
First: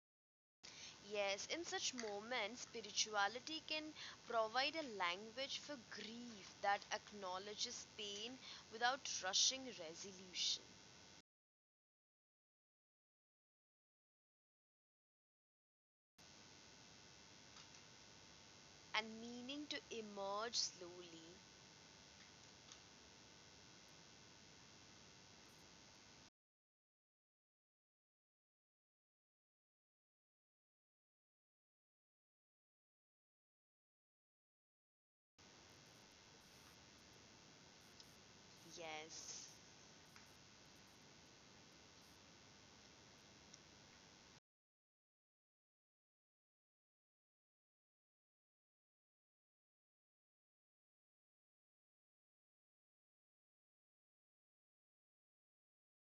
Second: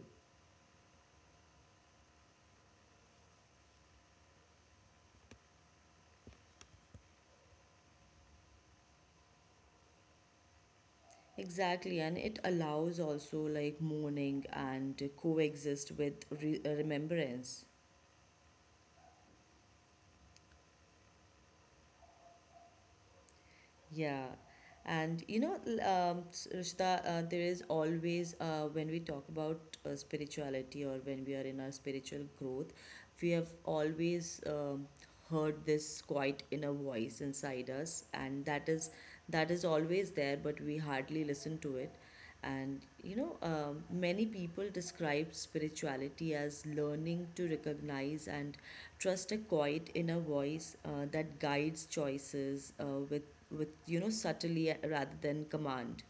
S2: yes, in such moments, spirituality can provide a language for grief that acknowledges pain without rushing resolution
S1: Exactly, and it allows also like mourning and coexist with remembrance.
S2: and meaning to emerge slowly.
S1: Yeah. And you know, Rishita, there is always, when we talk about spirituality or when we are in our spiritual growth, we have always heard this quiet inner voice inside us, and that
S2: Yes.
S1: is always there, but we hardly listen to it. And you know, many people describe spirituality as learning to recognize and trust a quiet inner voice that guides choices with you know subtly, rather than command.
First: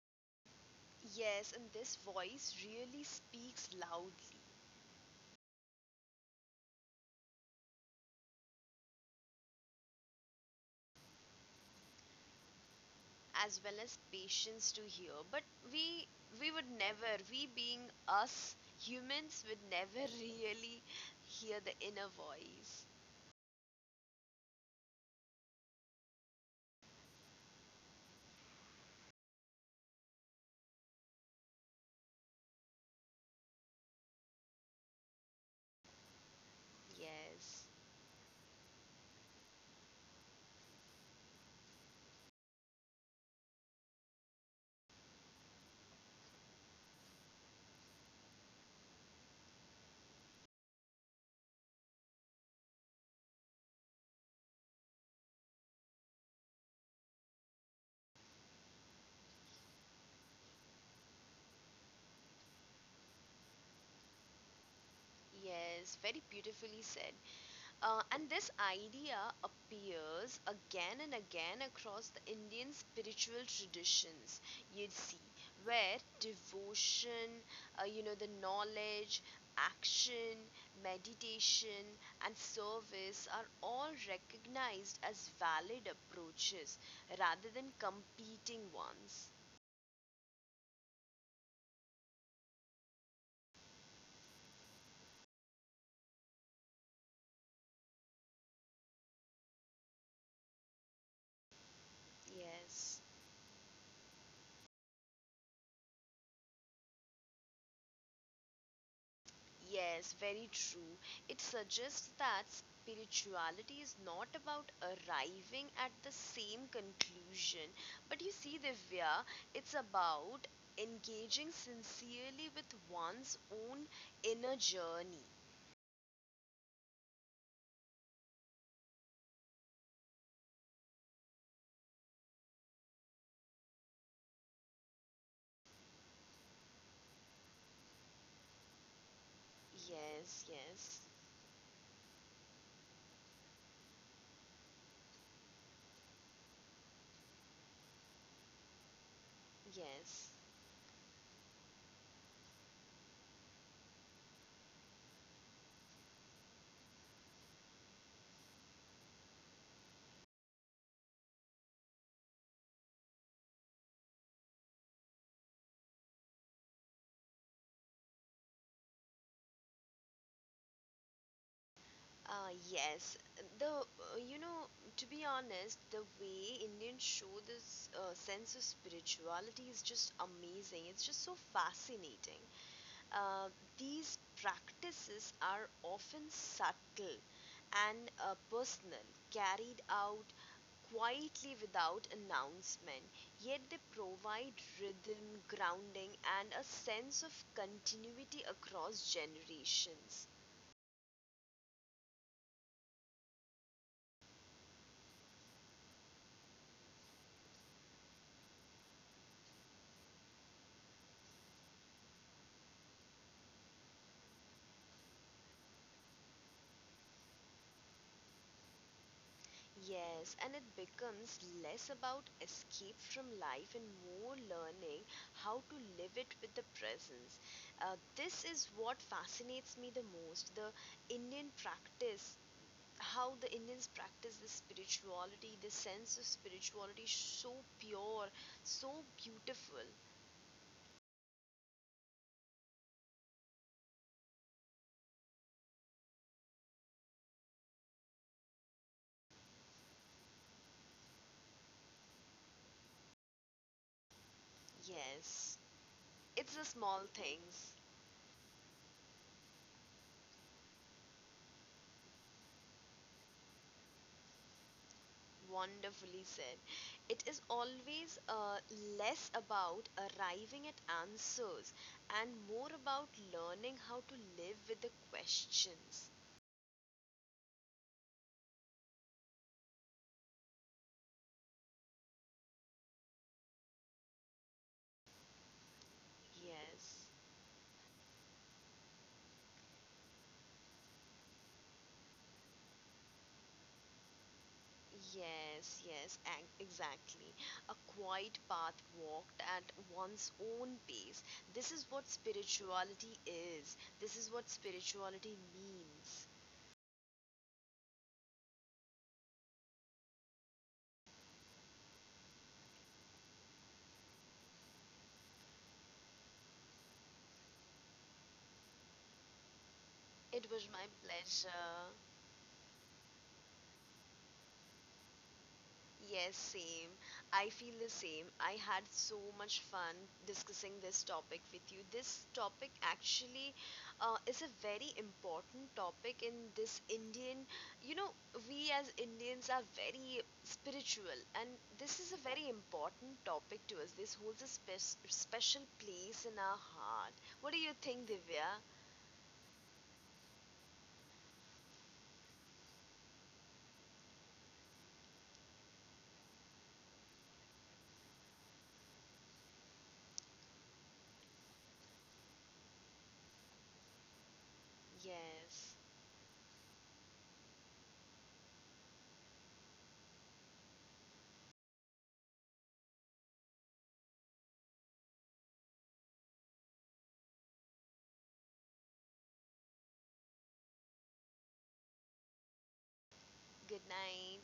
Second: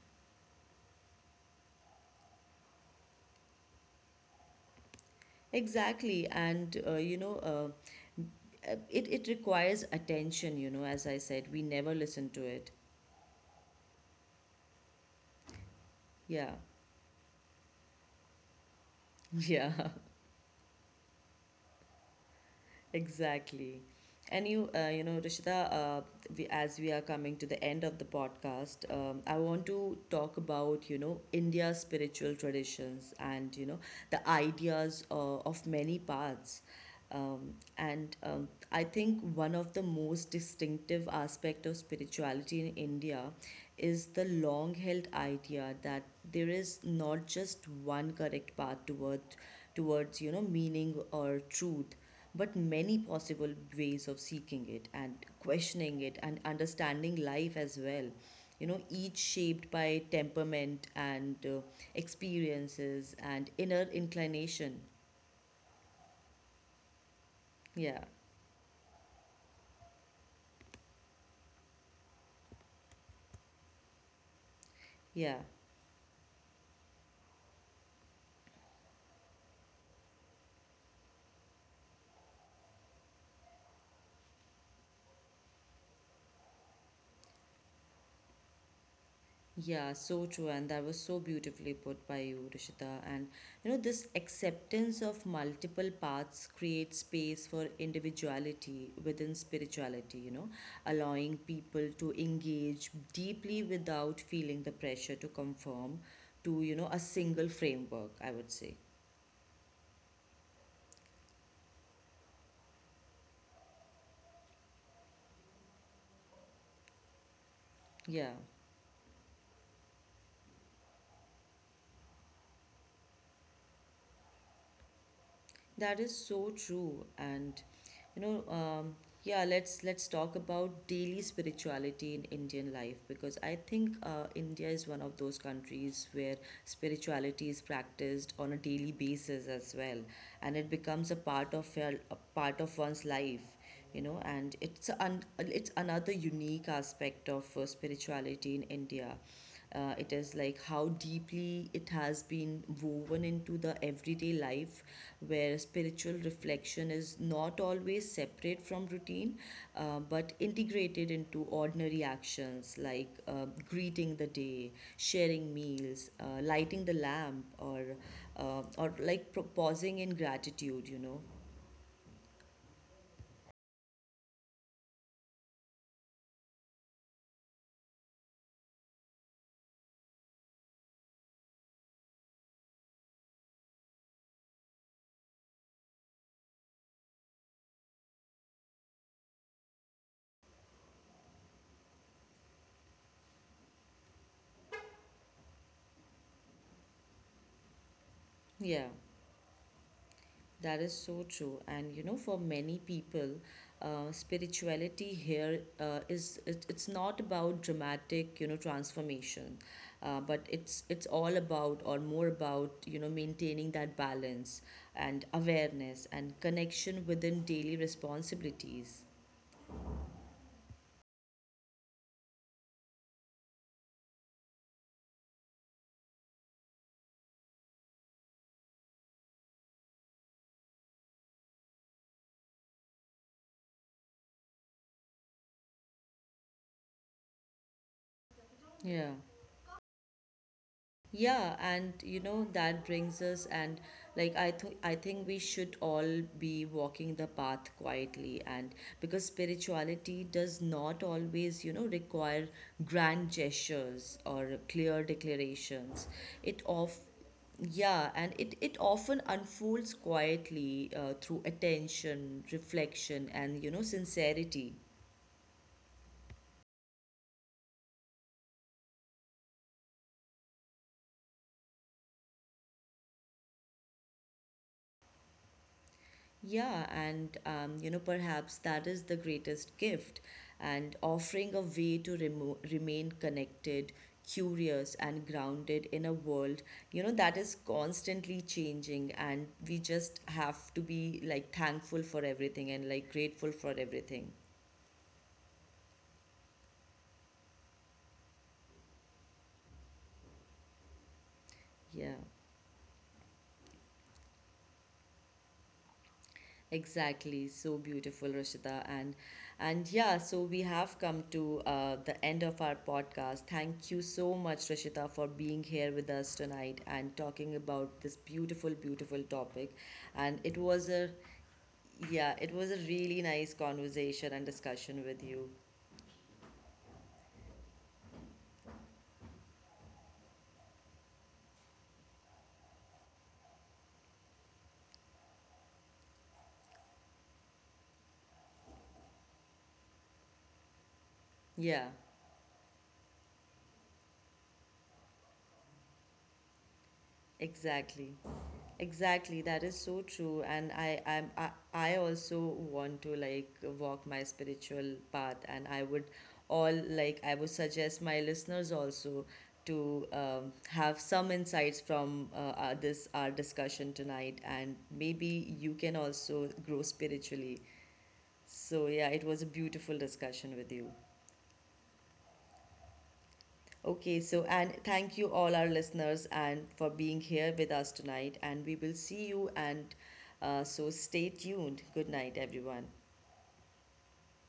S2: Yes, and this voice really speaks loudly
S1: Exactly, and you know, it requires attention, you know, as I said, we never listen to it.
S2: as well as patience to hear. But we
S1: Yeah.
S2: we would never, we being us humans would
S1: Yeah.
S2: never really hear the inner voice.
S1: Exactly. And you, you know, Rishita, we, as we are coming to the end of the podcast, I want to talk about, you know, India's spiritual traditions and, you know, the ideas of many paths.
S2: Yes.
S1: And I think one of the most distinctive aspect of spirituality in India is the long-held idea that there is not just one correct path towards, you know, meaning or truth, but many possible ways of seeking it and questioning it and understanding life as well, you know, each shaped by temperament and experiences and inner inclination.
S2: Yes, very beautifully said.
S1: Yeah,
S2: And this idea appears again and again across the Indian spiritual traditions, you see,
S1: yeah.
S2: where devotion, the knowledge, action, meditation, and service are all recognized as valid approaches rather than competing ones.
S1: Yeah, so true, and that was so beautifully put by you, Rishita. And you know, this acceptance of multiple paths creates space for individuality within spirituality, you know, allowing people to engage
S2: Yes.
S1: deeply without feeling the pressure to conform to, you know, a single framework, I would say.
S2: Yes, very true. It suggests that spirituality is not about arriving at the same conclusion. But
S1: Yeah.
S2: you see, Divya, it's about engaging sincerely with one's own inner journey.
S1: That is so true, and you know, yeah. Let's talk about daily spirituality in Indian life, because I think India is one of those countries where spirituality is practiced on a daily basis as well,
S2: Yes,
S1: and it
S2: yes,
S1: becomes a part of your, a part of one's life, you know, and it's an, it's another unique aspect of spirituality in India. It is
S2: yes.
S1: like how deeply it has been woven into the everyday life, where spiritual reflection is not always separate from routine, but integrated into ordinary actions like greeting the day, sharing meals, lighting the lamp, or like proposing in gratitude, you know.
S2: Yes, the you know to be honest, the way Indians show this sense of spirituality is just amazing. It's just so fascinating. Uh, these practices are often subtle and personal, carried out quietly without announcement, yet they provide rhythm, grounding, and a sense of continuity
S1: Yeah,
S2: across generations.
S1: that is so true. And you know, for many people, spirituality here it's not about dramatic, you know, transformation, but it's all about, or more about, you know, maintaining that balance and awareness and connection within daily responsibilities.
S2: Yes, and it becomes less about escape from life and more learning how to live it with the presence. This is what fascinates me the most the Indian practice, how the Indians practice the spirituality, the sense of spirituality, so pure, so
S1: Yeah.
S2: beautiful.
S1: Yeah, and you know, that brings us, and like I think we should all be walking the path quietly, and because spirituality does not always, you know, require grand gestures or clear
S2: Yes,
S1: declarations. It
S2: it's the
S1: of,
S2: small things.
S1: yeah, and it often unfolds quietly, through attention, reflection, and you know, sincerity.
S2: Wonderfully said. It is always less about arriving at answers and more about learning how to live with the questions.
S1: Yeah, and you know, perhaps that is the greatest gift, and offering a way to remo remain connected, curious, and grounded in a world, you know,
S2: Yes,
S1: that is constantly changing, and we just have to be like thankful for everything and like grateful for everything.
S2: yes, yes, exactly. A quiet path walked at one's own pace. This is what
S1: Yeah.
S2: spirituality is, this is what spirituality means.
S1: Exactly, so beautiful, Rishita, and yeah, so we have come to the end of our podcast. Thank you so much, Rishita, for being here with us tonight and talking about this beautiful, beautiful topic. And
S2: It
S1: it
S2: was my
S1: was a,
S2: pleasure.
S1: yeah, it was a really nice conversation and discussion with you.
S2: Yes, same. I feel the same. I had so much fun discussing this topic with you. This topic actually is a very important topic in this Indian. You know, we as Indians are very spiritual, and
S1: Yeah,
S2: this is a very important topic to us. This holds a special place in our heart. What do you think,
S1: exactly.
S2: Divya?
S1: Exactly, that is so true, and I I'm, I also want to like walk my spiritual path, and I would all like I would suggest my listeners also to have some insights from this our discussion tonight, and maybe you
S2: Yes.
S1: can also grow spiritually. So yeah, it was a beautiful discussion with you. Okay, so and thank you all our listeners and for being here with us tonight. And we will see you, and so stay tuned. Good night, everyone.
S2: Good night.